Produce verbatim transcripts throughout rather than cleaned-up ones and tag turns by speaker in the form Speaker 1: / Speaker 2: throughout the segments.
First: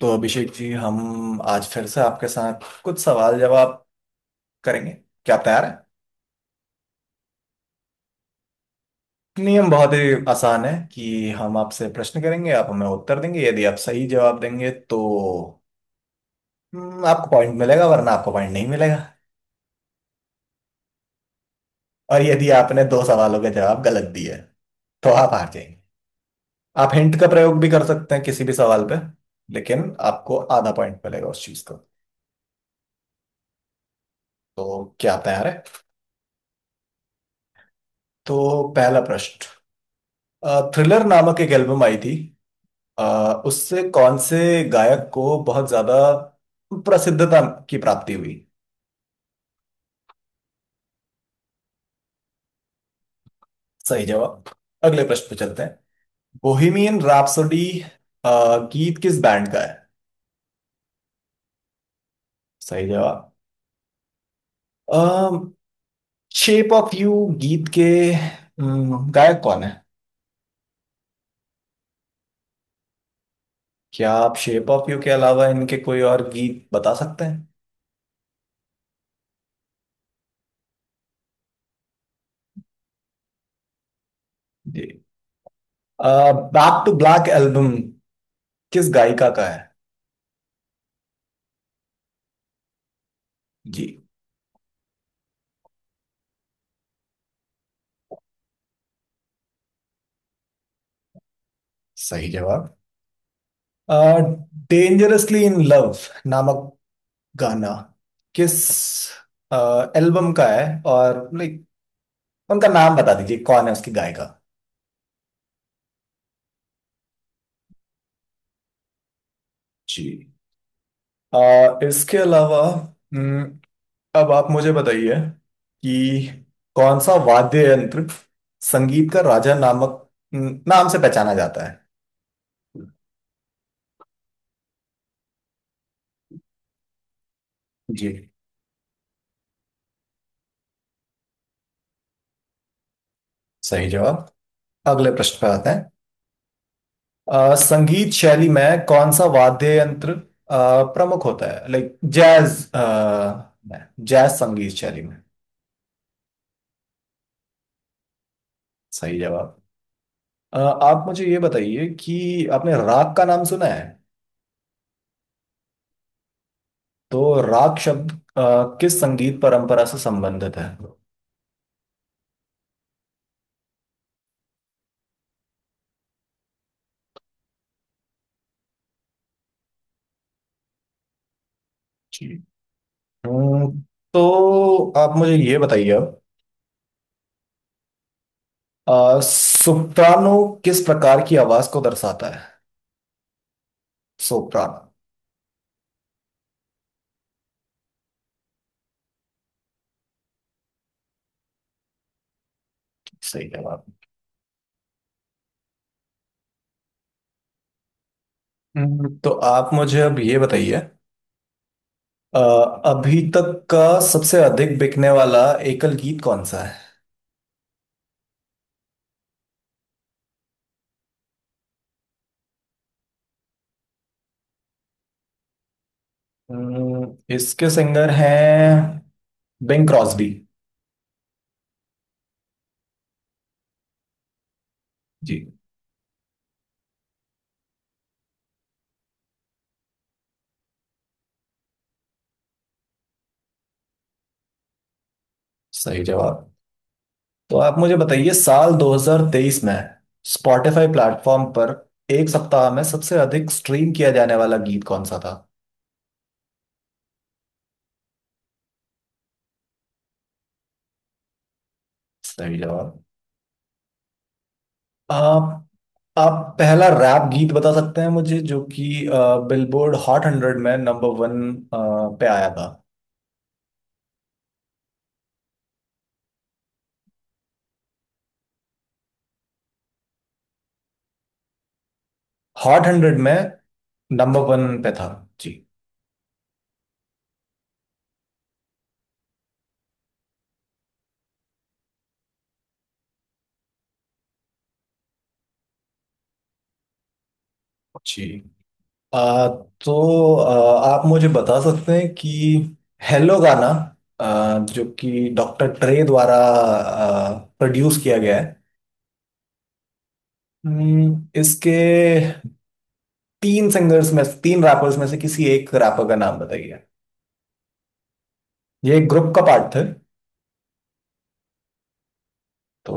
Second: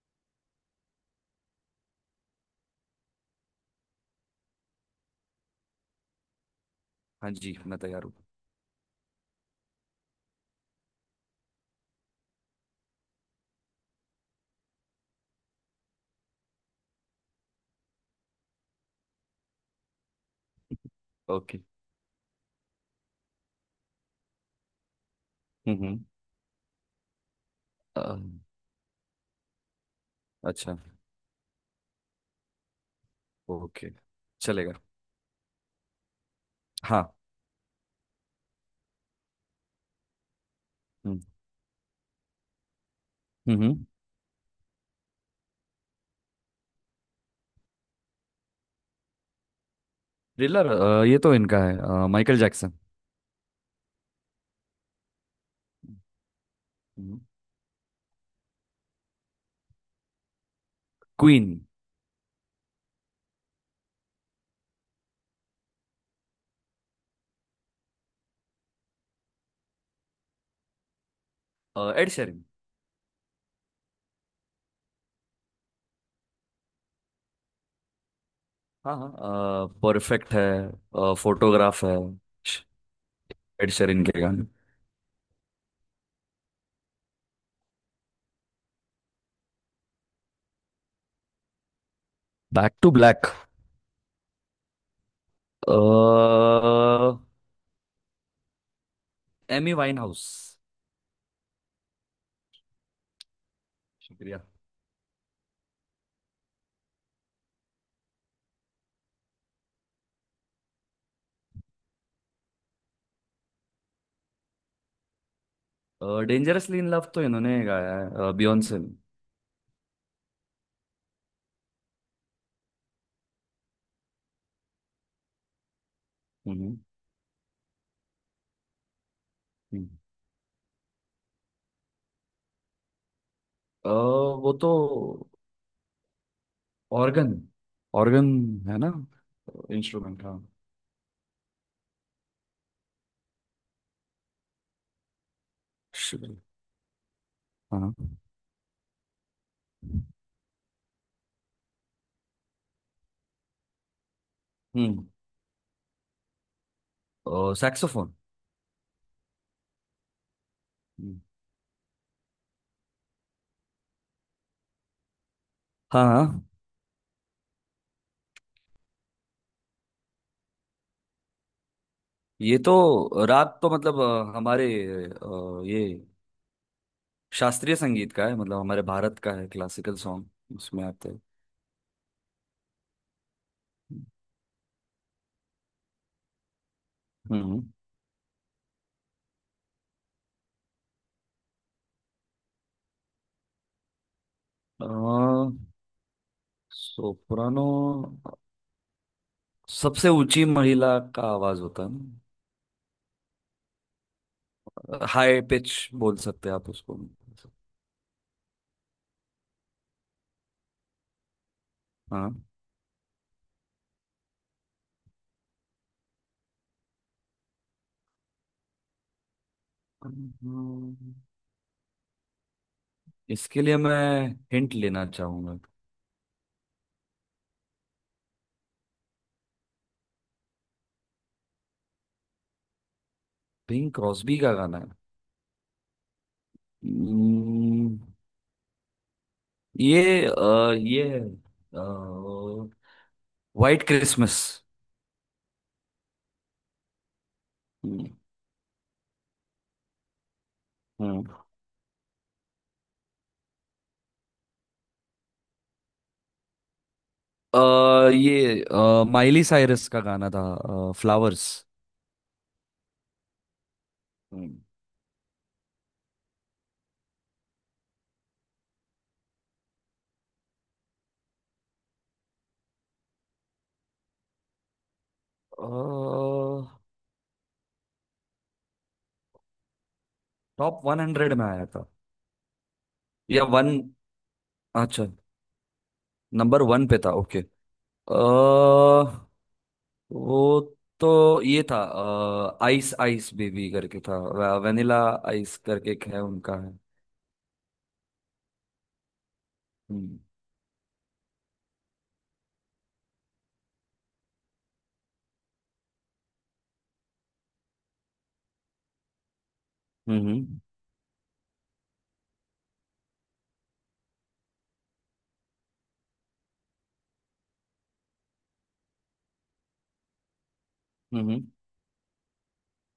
Speaker 1: तो अभिषेक जी, हम आज फिर से आपके साथ कुछ सवाल जवाब करेंगे। क्या आप तैयार हैं?
Speaker 2: हाँ जी, मैं तैयार हूँ।
Speaker 1: नियम बहुत ही आसान है कि हम आपसे प्रश्न करेंगे, आप हमें उत्तर देंगे। यदि आप सही जवाब देंगे तो हम्म, आपको पॉइंट मिलेगा, वरना आपको पॉइंट नहीं मिलेगा।
Speaker 2: ओके।
Speaker 1: और यदि आपने दो सवालों के जवाब गलत दिए तो आप हार
Speaker 2: हम्म।
Speaker 1: जाएंगे।
Speaker 2: हम्म।
Speaker 1: आप हिंट का प्रयोग भी कर सकते
Speaker 2: अ,
Speaker 1: हैं किसी भी सवाल पे, लेकिन आपको आधा
Speaker 2: अच्छा।
Speaker 1: पॉइंट मिलेगा उस चीज का।
Speaker 2: ओके। चलेगा।
Speaker 1: तो क्या आप तैयार है?
Speaker 2: हाँ।
Speaker 1: तो पहला प्रश्न। थ्रिलर
Speaker 2: हम्म।
Speaker 1: नामक एक एल्बम आई थी। अ, उससे
Speaker 2: हम्म।
Speaker 1: कौन से गायक को बहुत ज्यादा प्रसिद्धता की प्राप्ति हुई?
Speaker 2: थ्रिलर। ये तो इनका है, अ, माइकल जैक्सन।
Speaker 1: सही जवाब। अगले प्रश्न पे चलते हैं। बोहेमियन
Speaker 2: हम्म।
Speaker 1: रैप्सोडी गीत किस बैंड का है?
Speaker 2: क्वीन।
Speaker 1: सही जवाब। शेप ऑफ यू गीत के अम, गायक कौन है?
Speaker 2: अ, एड शेरिन।
Speaker 1: क्या आप शेप ऑफ यू के अलावा इनके कोई और गीत बता सकते हैं?
Speaker 2: हाँ, हाँ, परफेक्ट है। अ, फोटोग्राफ है। श- एड शेरिन के गाने।
Speaker 1: जी। बैक टू ब्लैक एल्बम किस गायिका का है?
Speaker 2: Back to Black.
Speaker 1: जी।
Speaker 2: अ, एमी वाइनहाउस।
Speaker 1: सही जवाब।
Speaker 2: शुक्रिया।
Speaker 1: डेंजरसली इन लव नामक गाना किस एल्बम का है, और लाइक उनका नाम बता दीजिए, कौन है उसकी गायिका?
Speaker 2: डेंजरसली इन लव तो इन्होंने गाया है, बियॉन्से ने।
Speaker 1: जी। अ, इसके अलावा हम्म, अब आप मुझे बताइए कि
Speaker 2: हम्म।
Speaker 1: कौन सा वाद्य यंत्र संगीत का राजा
Speaker 2: हम्म।
Speaker 1: नामक हम्म, नाम से पहचाना जाता है?
Speaker 2: अ, वो तो ऑर्गन।
Speaker 1: जी।
Speaker 2: ऑर्गन है ना। इंस्ट्रूमेंट, हाँ।
Speaker 1: सही जवाब। अगले प्रश्न पर आते हैं।
Speaker 2: शिट।
Speaker 1: अ,
Speaker 2: हाँ।
Speaker 1: संगीत शैली में कौन सा वाद्य यंत्र अ, प्रमुख होता है, लाइक जैज जैज संगीत शैली
Speaker 2: हम्म।
Speaker 1: में?
Speaker 2: ओ, सैक्सोफोन।
Speaker 1: सही जवाब। अ, आप मुझे ये बताइए कि आपने राग का नाम सुना है?
Speaker 2: हाँ, हाँ।
Speaker 1: तो राग शब्द अ, किस संगीत परंपरा से संबंधित है?
Speaker 2: ये तो, राग तो मतलब अ, हमारे अ, ये शास्त्रीय संगीत का है, मतलब हमारे भारत का है, क्लासिकल सॉन्ग उसमें आते हैं।
Speaker 1: जी। हम्म, तो आप मुझे ये बताइए अब,
Speaker 2: हम्म।
Speaker 1: अ, सोप्रानो किस प्रकार की आवाज को दर्शाता है, सोप्रानो?
Speaker 2: सोप्रानो सबसे ऊंची महिला का आवाज होता है ना।
Speaker 1: सही जवाब।
Speaker 2: हाई पिच बोल सकते हैं आप उसको।
Speaker 1: हम्म, तो आप मुझे अब ये बताइए,
Speaker 2: हाँ।
Speaker 1: अ, अभी तक का सबसे अधिक बिकने वाला एकल गीत कौन सा है?
Speaker 2: इसके लिए मैं हिंट लेना चाहूंगा।
Speaker 1: हम्म, इसके सिंगर हैं बिंग क्रॉस्बी।
Speaker 2: पिंक क्रॉस्बी का गाना है।
Speaker 1: जी।
Speaker 2: Hmm, ये, अ, ये है व्हाइट क्रिसमस।
Speaker 1: सही जवाब। तो आप मुझे
Speaker 2: हम्म।
Speaker 1: बताइए साल दो हज़ार तेईस में स्पॉटिफाई प्लेटफॉर्म पर एक सप्ताह में सबसे अधिक स्ट्रीम किया जाने वाला गीत कौन सा था?
Speaker 2: अ, ये अ, माइली साइरस का गाना था। फ्लावर्स।
Speaker 1: सही जवाब। आप आप पहला रैप गीत बता सकते हैं मुझे, जो कि बिलबोर्ड हॉट हंड्रेड में नंबर वन पे आया था?
Speaker 2: टॉप वन हंड्रेड में आया था।
Speaker 1: हॉट हंड्रेड में।
Speaker 2: या वन।
Speaker 1: नंबर वन पे
Speaker 2: अच्छा।
Speaker 1: था। जी,
Speaker 2: नंबर वन पे था। ओके। अ, वो तो ये था, आइस आइस बेबी करके था। वेनिला आइस करके एक है, उनका है।
Speaker 1: जी। आ,
Speaker 2: हम्म।
Speaker 1: तो आ, आप मुझे बता सकते हैं कि हेलो गाना, आ, जो कि डॉक्टर ट्रे द्वारा प्रोड्यूस किया गया है?
Speaker 2: हम्म।
Speaker 1: हम्म, इसके तीन सिंगर्स में, तीन रैपर्स में से किसी एक रैपर का नाम बताइए। ये एक ग्रुप का पार्ट थे।
Speaker 2: हम्म।
Speaker 1: तो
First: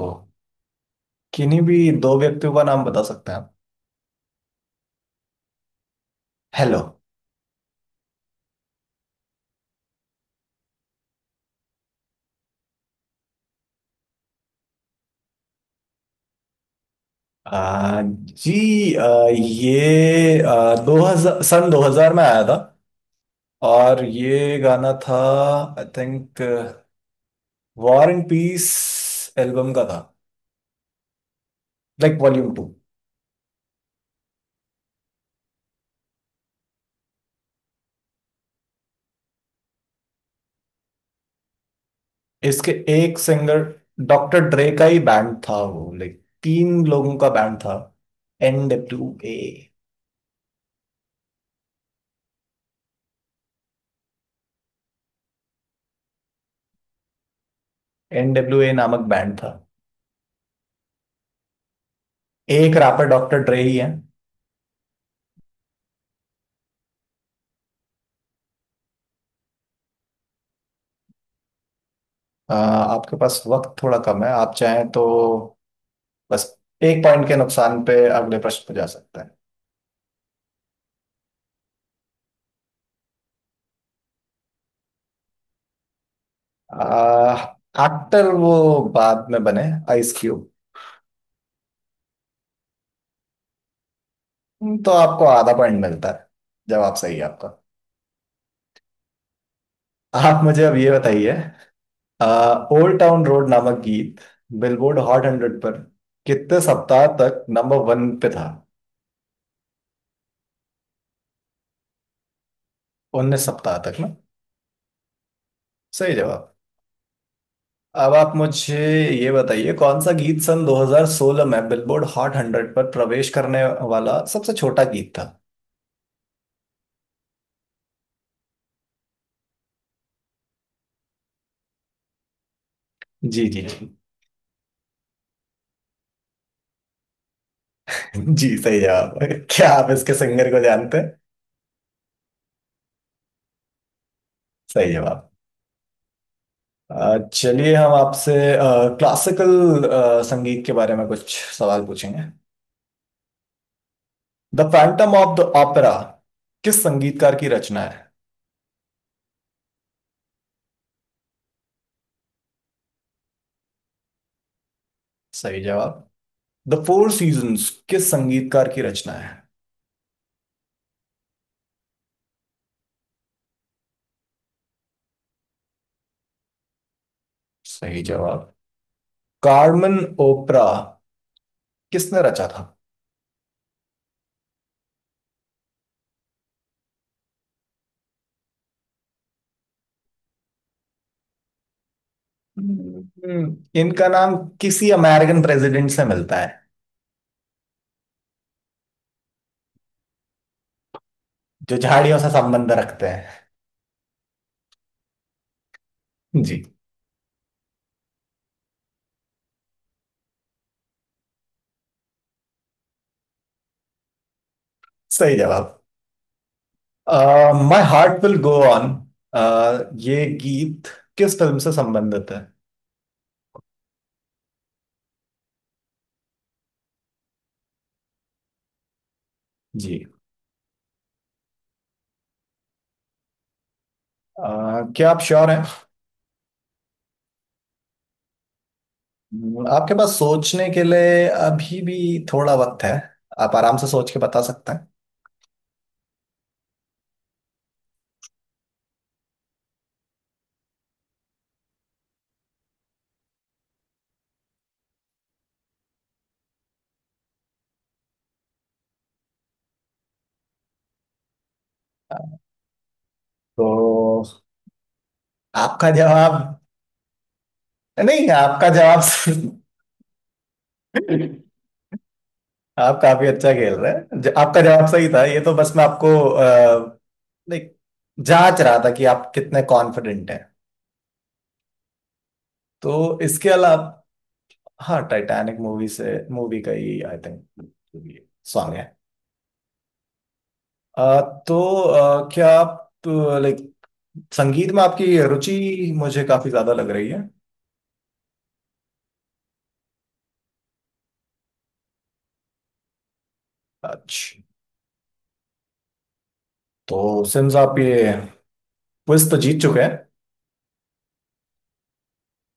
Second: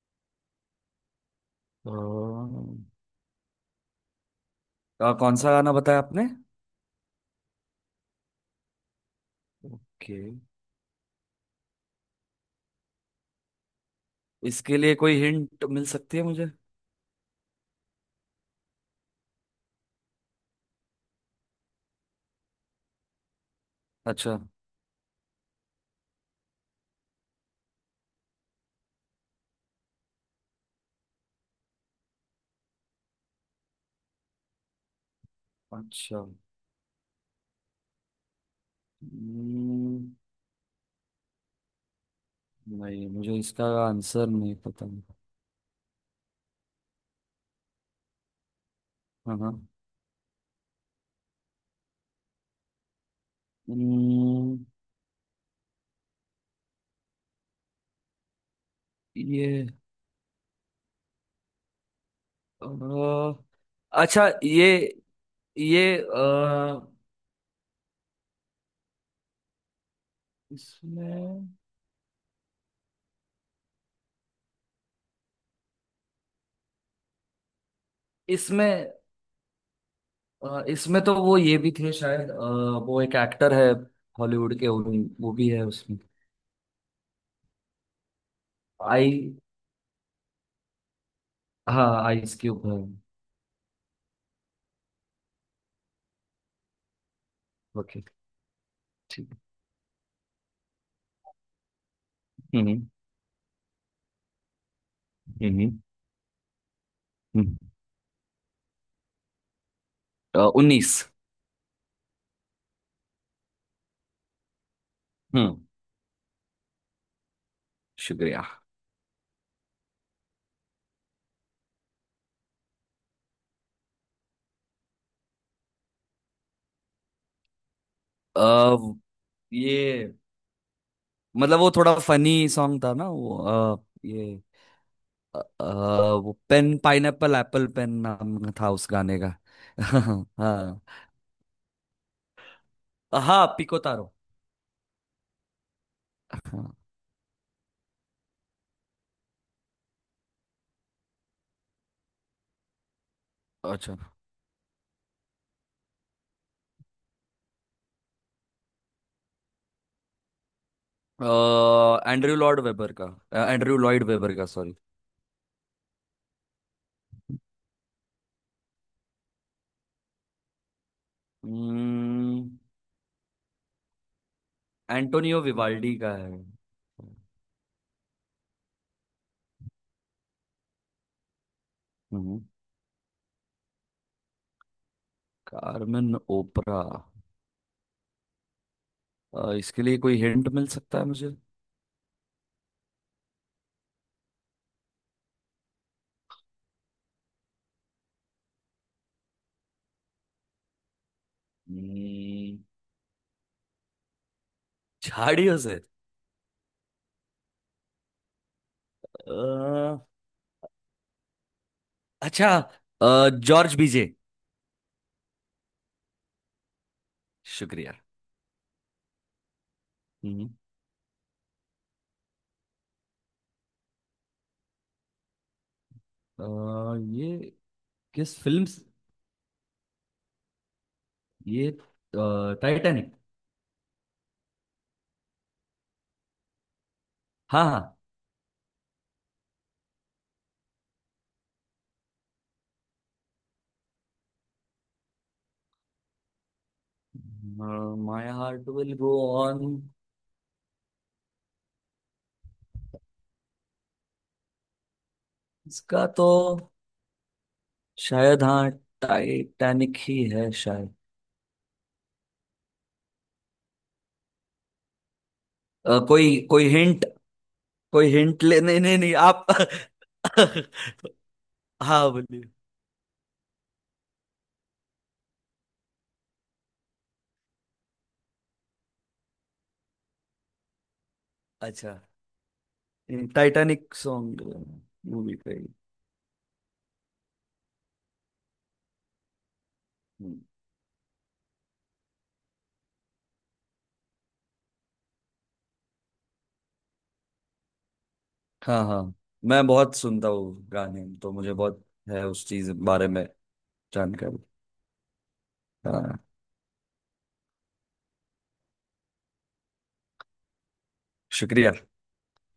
Speaker 1: किन्हीं भी दो व्यक्तियों का
Speaker 2: हम्म।
Speaker 1: नाम बता सकते हैं आप?
Speaker 2: अ, अ, कौन सा गाना बताया आपने।
Speaker 1: हेलो।
Speaker 2: के इसके लिए कोई हिंट मिल सकती है मुझे।
Speaker 1: आ, जी। आ, ये आ, दो हज़ार सन दो हज़ार में आया था, और
Speaker 2: अच्छा।
Speaker 1: ये गाना था, I think War and Peace album का था, लाइक वॉल्यूम टू।
Speaker 2: अच्छा। हम्म।
Speaker 1: इसके
Speaker 2: नहीं,
Speaker 1: एक
Speaker 2: मुझे
Speaker 1: सिंगर
Speaker 2: इसका आंसर
Speaker 1: डॉक्टर
Speaker 2: नहीं
Speaker 1: ड्रे का
Speaker 2: पता।
Speaker 1: ही बैंड था, वो लाइक तीन लोगों का बैंड था। N W A.
Speaker 2: हाँ, हाँ। हम्म।
Speaker 1: एन डब्ल्यू ए नामक बैंड था।
Speaker 2: ये,
Speaker 1: एक रैपर डॉक्टर
Speaker 2: अ,
Speaker 1: ड्रे ही है।
Speaker 2: अच्छा, ये ये इसमें
Speaker 1: आ, आपके पास वक्त थोड़ा कम है, आप चाहें तो बस एक पॉइंट के नुकसान पे अगले प्रश्न पे जा
Speaker 2: इसमें
Speaker 1: सकते हैं।
Speaker 2: अ, इसमें तो वो ये भी थे शायद, अ, वो एक एक्टर है। हॉलीवुड के, उन- वो भी है उसमें।
Speaker 1: आ, एक्टर वो
Speaker 2: आई
Speaker 1: बाद में बने, आइस क्यूब।
Speaker 2: हाँ, आइस क्यूब है।
Speaker 1: तो आपको आधा पॉइंट मिलता है, जवाब सही है आपका।
Speaker 2: ओके। ठीक।
Speaker 1: आप मुझे अब ये बताइए,
Speaker 2: हम्म।
Speaker 1: ओल्ड टाउन रोड नामक गीत बिलबोर्ड हॉट हंड्रेड पर
Speaker 2: हम्म।
Speaker 1: कितने सप्ताह तक
Speaker 2: हम्म।
Speaker 1: नंबर वन पे था?
Speaker 2: उन्नीस।
Speaker 1: उन्नीस सप्ताह तक ना?
Speaker 2: हम्म।
Speaker 1: सही जवाब। अब आप
Speaker 2: शुक्रिया।
Speaker 1: मुझे ये बताइए, कौन सा गीत सन दो हज़ार सोलह में बिलबोर्ड हॉट हंड्रेड पर प्रवेश करने वाला सबसे छोटा गीत था?
Speaker 2: अ, ये, मतलब वो थोड़ा फनी सॉन्ग था ना वो,
Speaker 1: जी, जी,
Speaker 2: अ,
Speaker 1: जी।
Speaker 2: ये, अ, अ, वो पेन पाइनएप्पल एप्पल पेन नाम
Speaker 1: जी,
Speaker 2: था
Speaker 1: सही
Speaker 2: उस गाने
Speaker 1: जवाब।
Speaker 2: का।
Speaker 1: क्या आप इसके सिंगर को
Speaker 2: हाँ।
Speaker 1: जानते हैं?
Speaker 2: हाँ, पिको तारो।
Speaker 1: सही जवाब।
Speaker 2: हाँ।
Speaker 1: अ, चलिए, हम आपसे क्लासिकल संगीत के बारे में कुछ सवाल पूछेंगे।
Speaker 2: अच्छा।
Speaker 1: The Phantom of the Opera किस संगीतकार की रचना है?
Speaker 2: एंड्रयू लॉर्ड वेबर का। एंड्रयू लॉयड वेबर का, सॉरी।
Speaker 1: सही जवाब। द फोर सीजन्स किस संगीतकार की रचना है?
Speaker 2: एंटोनियो विवाल्डी का है।
Speaker 1: सही जवाब। कार्मेन ओपरा किसने
Speaker 2: हम्म।
Speaker 1: रचा था?
Speaker 2: कार्मेन ओपरा, अ, इसके लिए कोई हिंट मिल सकता है मुझे।
Speaker 1: हम्म, इनका नाम किसी अमेरिकन प्रेसिडेंट से मिलता है, जो झाड़ियों से
Speaker 2: हम्म।
Speaker 1: संबंध रखते हैं।
Speaker 2: झाड़ियों से।
Speaker 1: जी।
Speaker 2: अ, अच्छा। अ, जॉर्ज बीजे।
Speaker 1: सही जवाब। माय
Speaker 2: शुक्रिया।
Speaker 1: हार्ट विल गो ऑन, ये
Speaker 2: हम्म।
Speaker 1: गीत किस फिल्म से संबंधित है?
Speaker 2: अ, ये, किस फिल्म से-
Speaker 1: जी।
Speaker 2: ये टाइटैनिक।
Speaker 1: अह, क्या आप श्योर हैं?
Speaker 2: हाँ, हाँ।
Speaker 1: हम्म। आपके पास सोचने के लिए अभी भी थोड़ा वक्त है, आप आराम से सोच के बता सकते हैं।
Speaker 2: My Heart will go On. इसका तो शायद, हाँ, टाइटैनिक ही है शायद।
Speaker 1: तो आपका
Speaker 2: अ, कोई
Speaker 1: जवाब?
Speaker 2: कोई हिंट, कोई
Speaker 1: नहीं,
Speaker 2: हिंट ले,
Speaker 1: आपका
Speaker 2: नहीं, नहीं,
Speaker 1: जवाब।
Speaker 2: नहीं, आप। हाँ, बोलिए।
Speaker 1: आप काफी अच्छा खेल रहे हैं। ज- आपका जवाब सही था, ये तो बस मैं आपको अ, लाइक जांच रहा था कि आप कितने कॉन्फिडेंट हैं।
Speaker 2: अच्छा।
Speaker 1: तो इसके
Speaker 2: टाइटैनिक
Speaker 1: अलावा,
Speaker 2: सॉन्ग,
Speaker 1: हाँ,
Speaker 2: मूवी का
Speaker 1: टाइटैनिक
Speaker 2: ही।
Speaker 1: मूवी से, मूवी का ही आई थिंक सॉन्ग है।
Speaker 2: हम्म।
Speaker 1: आ, तो आ, क्या आप, लाइक, संगीत में आपकी रुचि मुझे काफी ज्यादा लग रही है।
Speaker 2: हाँ, हाँ। मैं बहुत सुनता हूँ गाने, तो मुझे बहुत है उस चीज बारे में जानकारी।
Speaker 1: अच्छा।
Speaker 2: हाँ।
Speaker 1: तो सिम्स, आप ये क्विज तो जीत चुके हैं।
Speaker 2: शुक्रिया।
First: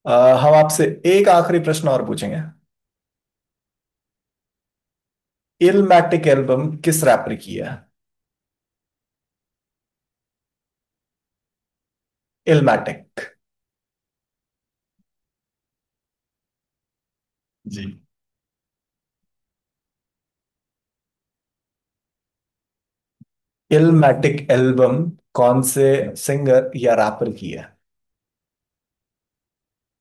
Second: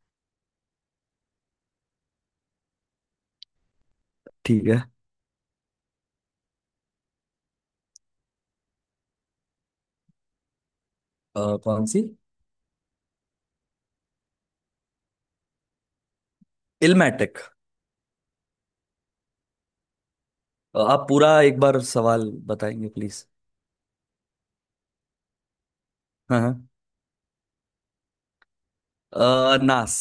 Speaker 1: आ, हम आपसे एक आखिरी प्रश्न और पूछेंगे।
Speaker 2: ठीक है।
Speaker 1: इलमैटिक एल्बम किस रैप ने की है?
Speaker 2: अ, कौन सी।
Speaker 1: इलमैटिक।
Speaker 2: इल्मेटिक।
Speaker 1: जी।
Speaker 2: आप पूरा एक बार सवाल बताएंगे प्लीज।
Speaker 1: इलमैटिक एल्बम कौन से
Speaker 2: हाँ,
Speaker 1: सिंगर या रैपर की है?
Speaker 2: हाँ। अ, नास।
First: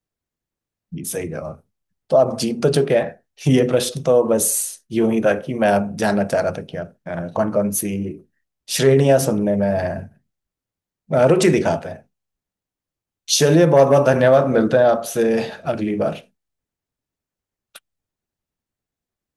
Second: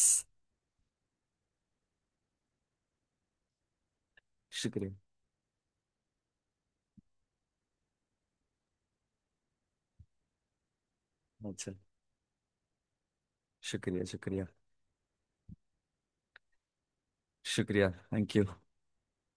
Speaker 1: जी, सही जवाब। तो आप जीत तो चुके हैं, ये प्रश्न तो बस
Speaker 2: शुक्रिया।
Speaker 1: यूं ही था कि मैं आप जानना चाह रहा था कि आप कौन कौन सी श्रेणियां सुनने में अ, रुचि
Speaker 2: अच्छा।
Speaker 1: दिखाते हैं। चलिए, बहुत
Speaker 2: शुक्रिया,
Speaker 1: बहुत धन्यवाद,
Speaker 2: शुक्रिया।
Speaker 1: मिलते हैं आपसे अगली बार।
Speaker 2: शुक्रिया, थैंक यू।